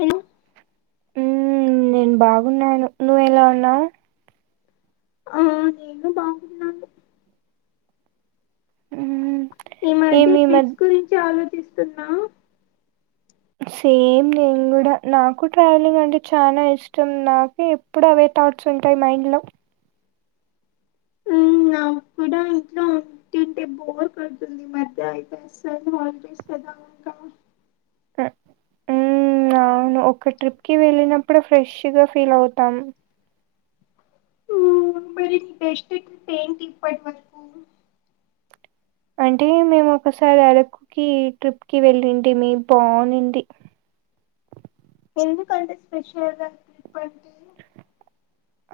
Hello ఉ నేను బాగున్నాను నువ్వు ఏలా ఉన్నావ్ ఆ నేను బాగున్నాను ఉహు ఈ మధ్య ట్రిప్స్ గురించి ఆలోచిస్తున్నా సేమ్ నేను కూడా నాకు ట్రావెలింగ్ అంటే చానా ఇష్టం నాకు ఎప్పుడు అవే థాట్స్ ఉంటాయి మైండ్ లో ఊ నాకు కూడా ఇంట్లో ఉంటుంటే బోర్ కోడుతుంది ఈ మధ్య అయిపో అసలు హాలిడేస్ కదా నాకా కా ఊ ఉమ్ అవునా ఒక ట్రిప్ కి వెళ్ళినప్పుడే ఫ్రెష్గా ఫీల్ అవుతాం ఊ మరి నీ బెస్ట్ అట్ పెయింట్ ఇప్పటి వరకు అంటే మేము ఒకసారి అరకుకి ట్రిప్కి వెళ్ళింటిమీ బాగుంది ఎందుకంటే స్పెషల్ ఆ ట్రిప్ అంటే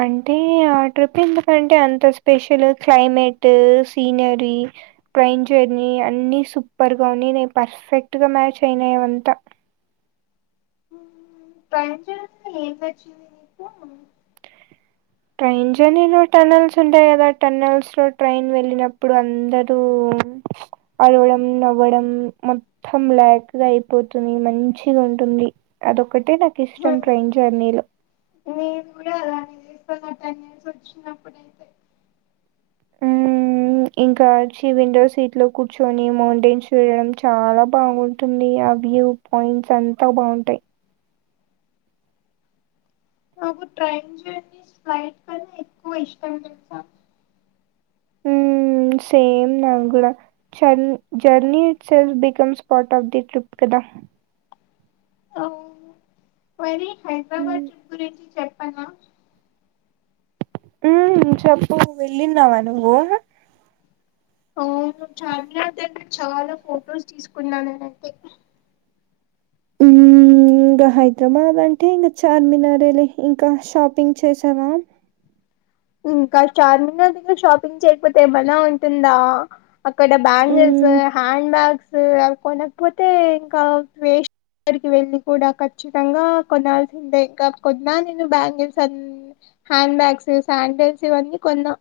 అంటే ఆ ట్రిప్ ఎందుకంటే అంత special climate scenery train journey అన్ని సూపర్ గా ఉన్నిన్నాయి పర్ఫెక్ట్ గా మ్యాచ్ అయినాయ్ అదంతా ఉ ట్రైన్ జర్నీ ఏమి నచ్చింది నీకు ట్రైన్ జర్నీలో టనల్స్ ఉంటాయి కదా టనల్స్ లో ట్రైన్ వెళ్ళినప్పుడు అందరు అరవడం నవ్వడం మొత్తం బ్లాక్ గా అయిపోతుంది మంచిగా ఉ ఉంటుంది అదొక్కటే నాకు ఇష్టం ట్రైన్ జర్నీలో టనల్స్ వచ్చినప్పుడు అయితే మ్మ్ ఇంకా వచ్చి విండో సీట్ లో కూర్చొని మౌంటైన్ చూడడం చాలా బాగుంటుంది వ్యూ పాయింట్స్ అంతా బాగుంటాయి నాకు ట్రైన్ జర్నీ ఫ్లైట్ కన్నా ఎక్కువ ఇష్టం తెలుసా [unintelligible] ఊ సేమ్ నాకు కూడా చ journey self becomes స్పట్ of the trip కదా ఓ మరి హైదరాబాద్ ట్రిప్ గురించి చెప్పనా ఉ చెప్పు వెళ్ళినావా నువ్వు అవును చార్మినార్ దగ్గర చాలా ఫొటోస్ తీసుకున్నా నేను అయితే ఇంకా హైదరాబాద్ అంటే ఇంకా చార్మినార్ లే ఇంకా షాపింగ్ చేసావా ఇంకా చార్మినార్ దగ్గర షాపింగ్ చేయకపోతే ఏమైనా ఉంటుందా అక్కడ బ్యాండెస్ హ్మ్. హ్యాండ్ బ్యాగ్స్ అవి కొనకపోతే ఇంకా వే అక్కడికి వెళ్ళి కూడా ఖచ్చితంగా కొనాల్సిందే, ఇంకా కొన్నా నేను బ్యాంగిల్స్ అ హ్యాండ్ బ్యాగ్స్ షాడిల్స్ అన్నీ కొన్నా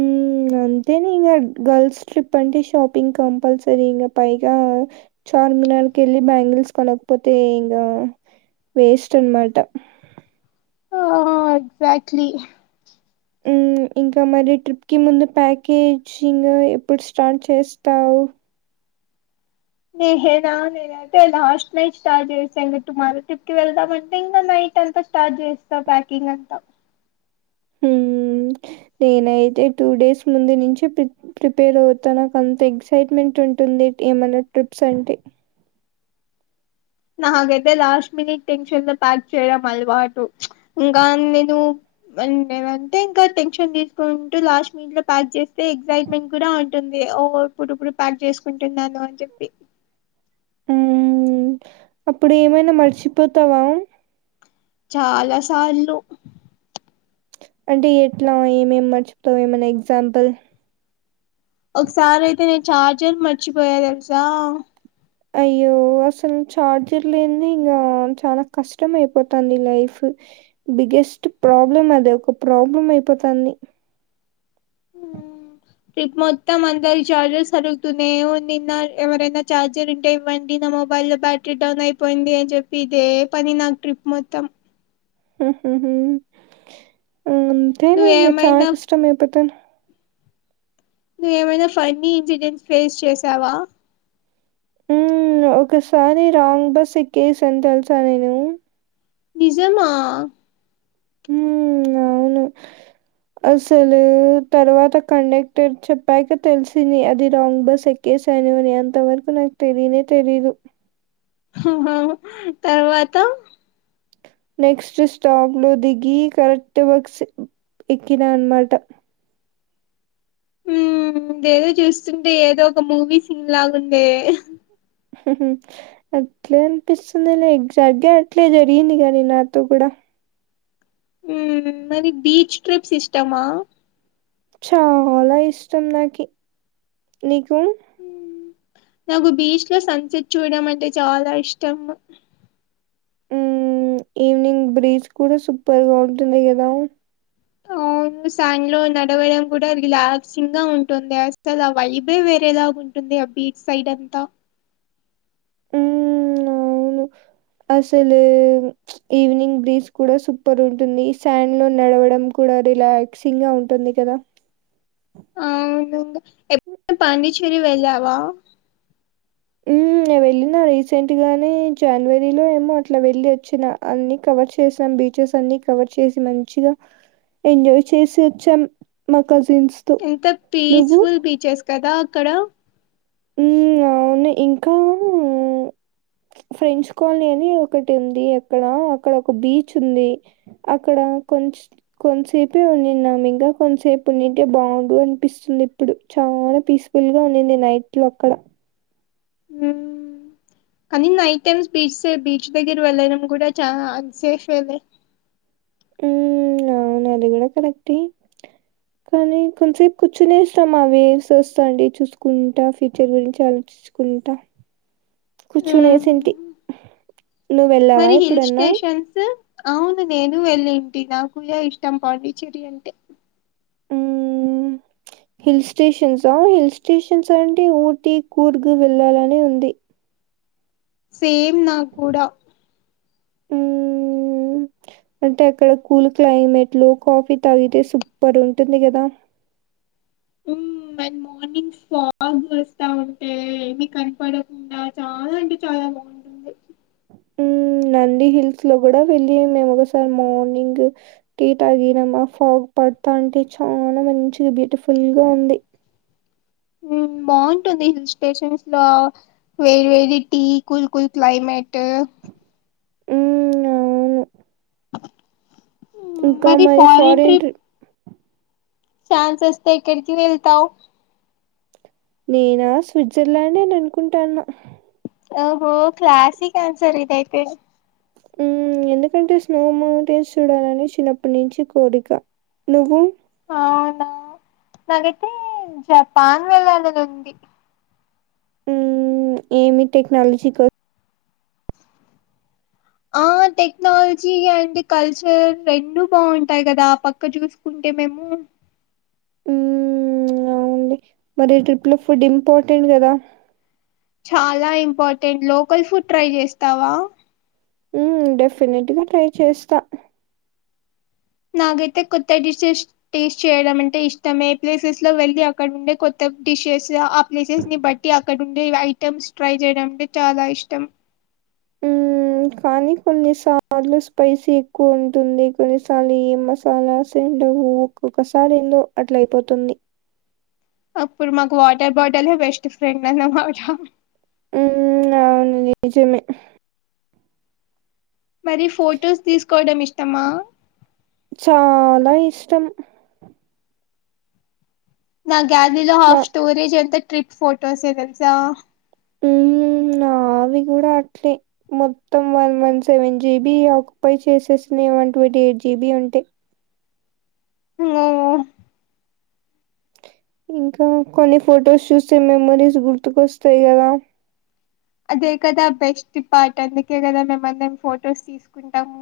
ఉ అంతే ఇ గర్ల్స్ ట్రిప్ అంటే షాపింగ్ కంపల్సరీ ఇంకా పైగా చార్ ఇ నాకి వెళ్లి బ్యాంగిల్స్ కొనకపోతే ఇంకా వేస్ట్ అన్ మాట ఆ ఎక్సాక్ట్లీ హ్మ్. ఇంకా మరి ట్రిప్కి ముందు ప్యాకేజింగ్ ఎప్పుడు స్టార్ట్ చేస్తావు నహేనా నేను అయితే లాస్ట్ నైట్ స్టార్ట్ చేస్తాంటు మారో ట్రిప్ కి వెళ్దామ అంటే ఇంకా నై న అంతా స్టార్ట్ చేస్తా ప్యాకింగ్ అంతా నేనయితే టూ డేస్ ముందు నుంచి ప్రిపేర్ అవుతా నాకు అంత ఎక్సైట్మెంట్ ఉ ఉంటుంది ఏమైనా ట్రిప్స్ అంటే అ నాగైతే లాస్ట్ మినిట్ టెన్షన్ లో ప్యాక్ చేయడం అలవాటు ఇంకా నేను ఉండేవ అంటే ఇంకా టెన్షన్ తీసుకుంటూ లాస్ట్ మీట్ లో ప్యాక్ చేస్తే ఎగ్సైట్మెంట్ కూడా ఉంటుంది ఓ ఇప్పుడుప్పుడు ప్యాక్ చేసుకుంటున్నాను అని చెప్పి ఉ అప్పుడు ఏమైనా మర్చిపోతావా చాలా సార్లు అంటే ఎట్లా ఏమేమి మర్చితావేమన్న ఎగ్జాంపుల్ ఒకసారి అయితే నేను చార్జర్ మర్చిపోయా తెలుసా అయ్యో అసలు చార్జర్ లేద ఇంకా చాలా కష్టం అయిపోతుంది లైఫ్ బిగ్గెస్ట్ ప్రాబ్లం అదే ఒక ప్రాబ్లం అయిపోతంది ఉమ్ ట్రిప్ మొత్తం అంతారి చార్జర్స్ అడుగుతూనే ఉన్న ఎవరనా చార్జర్ ఉంటె ఇవ్వండి నా మొబైల్ లో బ్యాటరీ డౌన్ అయిపోయింది అని చెప్పి ఇదే పని నాకు ట్రిప్ మొత్తం [unintelligible] అంతేనే చానా నువ్వేమైనా ఇష్టం ఏపోతేను నువ్వేమైనా ఫన్నీ ఇన్సిడెంట్స్ ఫేస్ చేసావా ఒకసారి రాంగ్ బస్ ఎక్కేసని తెలుసా నేను నిజమా హ్మ్ అవును అసలు తర్వాత కండక్టర్ చెప్పాక తెలిసంది అది రాంగ్ బస్ ఎకి చేశాను అని అంత వరకు నాకు తెలియనే తెలీదు తర్వాత నెక్స్ట్ స్టాప్ లో దిగి కరెక్ట్ బక్ ఎకినా అన మాట ఉ ఇదేదో చూస్తుంటే ఏదో ఒక మూవీ సిన్ లాగు ఉండే అట్లే అనిపిస్తుంది ఎగ్జాగే అట్లే జరిగింది కాగాని నాతో కూడా మరి బీచ్ ట్రిప్స్ ఇష్టమా చాలా ఇష్టం నాకి నీకు నాకు బీచ్ లో సన్సెట్ చూడం అంటే చాలా ఇష్టం ఉ ఈవినింగ్ బ్రీజ్ కూడా సూపర్గా ఉంటుంది, కదా అ న్ లో నడవడం కూడా రిలాక్సింగ్ గా ఉంటుంది అస్సలు ఆ వైబే వేరేలాగా ఉంటుంది బీచ్ సైడ్ అంత మ్మ్, [unintelligible] అసలు ఈవినింగ్ బ్రీజ్ కూడా సూపర్ ఉంటుంది ఈ శాండ్ లో నడవడం కూడా రిలాక్సింగ్ గా ఉంటుంది కదా అవును ఎప్పు పాడిచ్చేరి వెళ్ళవా హ్మ్మ్ నేనేళ్ళిన రీసెంట్ గానే జనవరిలో ఏమో అట్లా వెళ్ళి వచ్చినా అన్ని కవర్ చేశాను బీచెస్ అన్ని కవర్ చేసి మంచి గా ఎంజాయ్ చేసి వచ్చాం మాకు ఎంత పీస్ఫుల్ బీచెస్ కదా అక్కడ హ్మ్మ్ అవును ఇంకా ఫ్రెంచ్ కాలనీ అని ఒకటి ఉంది అక్కడ అక్కడ ఒక బీచ్ ఉంది అక్కడ కొ కొం సేపు ఉన్నినం ఇంకా కొంతసేపు ఉండింటే బాగుండు అనిపిస్తుంది ఇప్పుడు చ చాలా పీస్ఫుల్ గా ఉండినిది నైట్ లో అక్కడ హ్మ్మ్ కానీ నైట్ టైమ్స్ బీచ్ బీచ్ దగ్గర వెళ్ళనం కూడా చాలా అన్సేఫ్ లే హ్మ్మ్ అవును అది కూడా కరెక్టే కానీ కొంసేపు కూర్చునేసి ఏంచేస్తాం అండి చూసుకుంటా ఫ్యూచర్ గురించి ఆలో చూసుకుంటా కూర్చొనేసి మరి హిల్ స్టేషన్స్ అవును నేను వేళ్ళింటి నాకు కూడా ఇష్టం పాండిచ్చేరి అంటే ఉమ్ హిల్ స్టేషన్సా హిల్ స్టేషన్స్ అంటే ఊటి కూర్గు వెళ్ళాలని ఉంది సేమ్ నాకు కూడా హ్మ్మ్ అంటే అక్కడ కూల్ క్లైమేట్ లో కాఫీ తాగితే సూప్పర్ ఉంటుంది కదా హ్మ్మ్ బై మార్నింగ్ ఫాగ్ వస్తా ఉంటే ఏమి కనపడకుండా చాలా అంటే చాలా బాగుంటుంది. మ్మ్ నంది హిల్స్ లో కూడా వెళ్ళి ఉండే మేము ఒకసారి మార్నింగ్ టీ తాగి [unintelligible] ఆ ఫాగ్ మొత్తానికి చాలా మంచిగా బ్యూటిఫుల్ గా ఉంది హ్మ్మ్ బాగుంటుంది హిల్ స్టేషన్స్ లో వేడి వేడి టీ కూల్ కూల్ క్లైమేట్. ట్ హ్మ్మ్ అవును హ్మ్. ఇంకా మరి ఫారిన్ ఫారెన్ ట్రిప్ ట్రి ఛాన్స్ వస్తే ఎక్కడికి వెళ్తావ్ నేనా స్విట్జర్లాండ్ అని అనుకుంటాన్న ఓహో క్లాసిక్ ఆన్సర్ ఇదయితే మ్మ్ ఎందుకంటే స్నో మౌంటైన్స్ చూడాలని చిన్నప్పటి నుంచి కోరిక నువ్వు అవునా నాకైతే జపాన్ వెళ్ళాలని ఉంది హ్మ్మ్ ఏమి టెక్నాలజీ కో ఆ టెక్నాలజీ ఆండ్ కల్చర్ రెండు బాగుంటాయి కదా ఆ పక్క చూసుకుంటు మేము మ్మ్ మరి ట్రిప్ లో ఫుడ్ ఇంపార్టెంట్ కదా చాలా ఇంపార్టెంట్ లోకల్ ఫుడ్ ట్రై చేస్తావా హ్మ్మ్ డెఫినెట్గా ట్రై చేస్తా నాకైతే కొత్త డిషెస్ టేస్ట్ చేయడం అంటే ఇష్టమే ప్లేసెస్ లో వెళ్ళి అక్కడ ఉండే కొత్త డిషెస్ ఆ ప్లేసెస్ ని బట్టి అక్కడ ఉండే ఐటమ్స్ ట్రై చేయడం అంటే చాలా ఇష్టం. హ్మ్ కానీ కొన్నిసార్లు స్పైసీ ఎక్కువ ఉంటుంది కొన్నిసార్లు ఈ మసాలాస్ ఒక్కొక్కసారి ఏందో అట్ల అయిపోతుంది అప్పుడు మాకు వాటర్ బాటిల్ బెస్ట్ ఫ్రెండ్ అన్నమాట హ్మ్మ్ అవును నిజమే మరి ఫొటోస్ తీసుకోవడం ఇష్టమా చాలా ఇష్టం నా గ్యాలరీలో నా హాఫ్ స్టోరేజ్ ఎంత ట్రిక్ ఫోటోసే తెల్సా హ్మ్ నావి కూడా అట్లే మొత్తం one one seven GB occupy చేసేసిన ఏమం అవి ఎయిట్ జీబి ఉంటే మో ఇంకా కొన్ని ఫొటోస్ చూస్తే మెమరీస్ గుర్తుకొస్తాయి కదా అదే కదా బెస్ట్ పార్ట్ అందుకే కదా మేమందరం ఫొటోస్ తీసుకుంటాము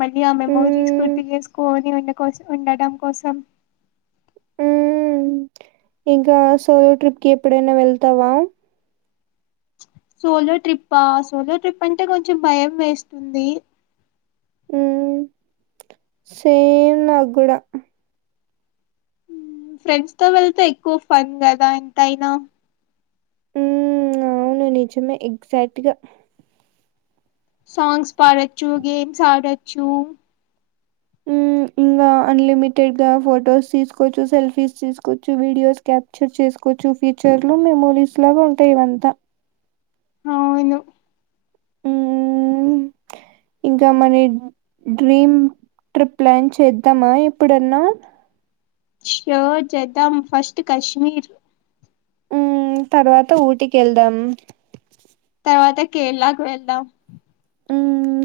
మళ్ళీ ఆ మెమోరీస్ హ్మ్ గుర్తు చేసుకోని ఉండ కోస ఉండడం కోసం హు ఇంకా సోయో ట్రిప్ కి ఎప్పుడైనా వెళ్తావా సోలో ట్రిప్ప సోలో ట్రిప్ అంటే కొంచెం భయం వేస్తుంది ఉ సేమ్ నాగుడా ఫ్రెండ్స్ తో వెళ్తే ఎక్కువ ఫన్ కదా ఎంతయినా ఉ అవును నిజమే ఎగ్జాక్ట్గా సాంగ్స్ పాడచ్చు గేమ్స్ ఆడచ్చు గా అన్లిమిటెడ్ గా ఫొటోస్ తీసుకోవచ్చు సెల్ఫీస్ తీసుకోవచ్చు వీడియోస్ క్యాప్చర్ చేసుకోవచ్చు ఫ్యూచర్లో మెమోరీస్ లాగా ఉంటాయి ఇవంతా అవును హ్మ్. ఇంకా మన డ్రీమ్ ట్రిప్ ప్లాన్ చేద్దామా ఏప్పుడన్నా ష్యూర్ చేద్దాం ఫస్ట్ కశ్మీర్ ఉ తర్వాత ఊటికెళ్దాం తర్వాత కేరళకు వెళ్దాం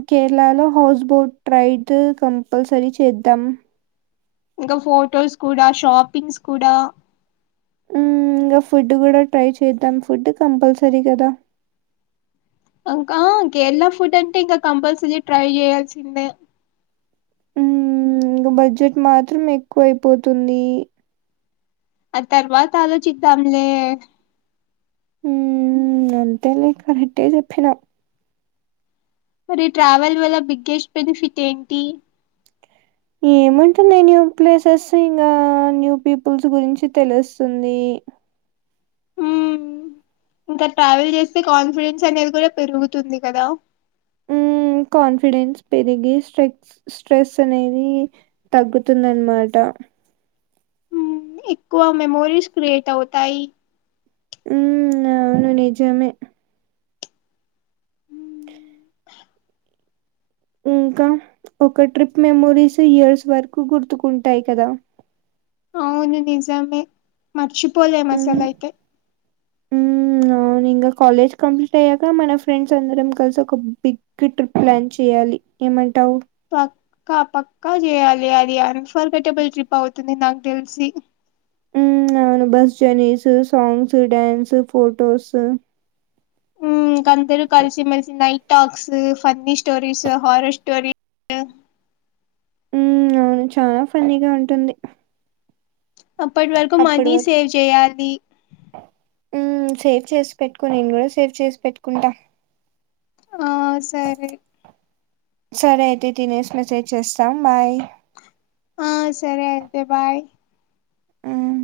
కేరళలో హౌస్ బోట్ రైడ్ కంపల్సరీ చేద్దాం ఇంకా ఫొటోస్ కూడా షాపింగ్స్ కూడా హ్మ్ ఇంగ ఫుడ్ కూడా ట్రై చేద్దాం ఫుడ్ కంపల్సరీ కదా ఇంకా కేరళ ఫుడ్ అంటే ఇంకా కంపల్సరీ ట్రై చేయాల్సిందే ఉ ఇంగ బడ్జెట్ మాత్రం ఎక్కువ అయిపోతుంది ఆద్ తర్వాత ఆలోచిద్దాంలే ఉ అంతే లే కరెక్టే చెప్పినవ్ మరి ట్రావెల్ వల్ బిగ్గెస్ట్ బెనిఫిట్ ఏంటి ఏమంటుంది న్యూ ప్లేసెస్ ఇంకా న్యూ పీపుల్స్ గురించి తెలుస్తుంది హ్మ్ ఇంకా ట్రావెల్ చేస్తే కాన్ఫిడెన్స్ అనేది కూడా పెరుగుతుంది కదా హ్మ్. కాన్ఫిడెన్స్ పెరిగి స్ట్రె స్ట్రెస్ అనేది తగ్గుతుంది అనమాట మ్మ్. ఎక్కువ మెమోరీస్ క్రియట్ అవుతాయి ఉ అవును నిజమే మ్మ్. ఇంకా ఒక ట్రిప్ మెమోరీస్ ఇయర్స్ వరకు గుర్తుకుంటాయి కదా అవును నిజమే మర్చిపోలేం హ్మ్. అసలైతే హ్మ్ అవును ఇంగ కాలేజ్ కంప్లీట్ అయ్యాక మన ఫ్రెండ్స్ అందరం కలిసి ఒక బిగ్ ట్రిప్ ప్లాన్ చేయాలి ఏమంటావు పక్కా పక్కా చేయాలి అది అన్ ఫర్గటబుల్ ట్రిప్ అవుతుంది నాకు తెలిసి ఉ అవును bus journeys songs dance photos కా అందరు కలిసిమెలిసి night talks funny stories horror stories ఉ అవును చాలా ఫన్నీగా ఉంటుంది అప్పటి వరకు అప్పటి మనీ వరకు సేవ్ చేయాలి సేవ్ చేసి పెట్టుకో నేను కూడా సేవ్ చేసి పెట్టుకుంటా ఆ సరే సరే అయితే తినేసి మెసేజ్ చేస్తా బాయ్ ఆ సరే అయితే బాయ్ హ్మ్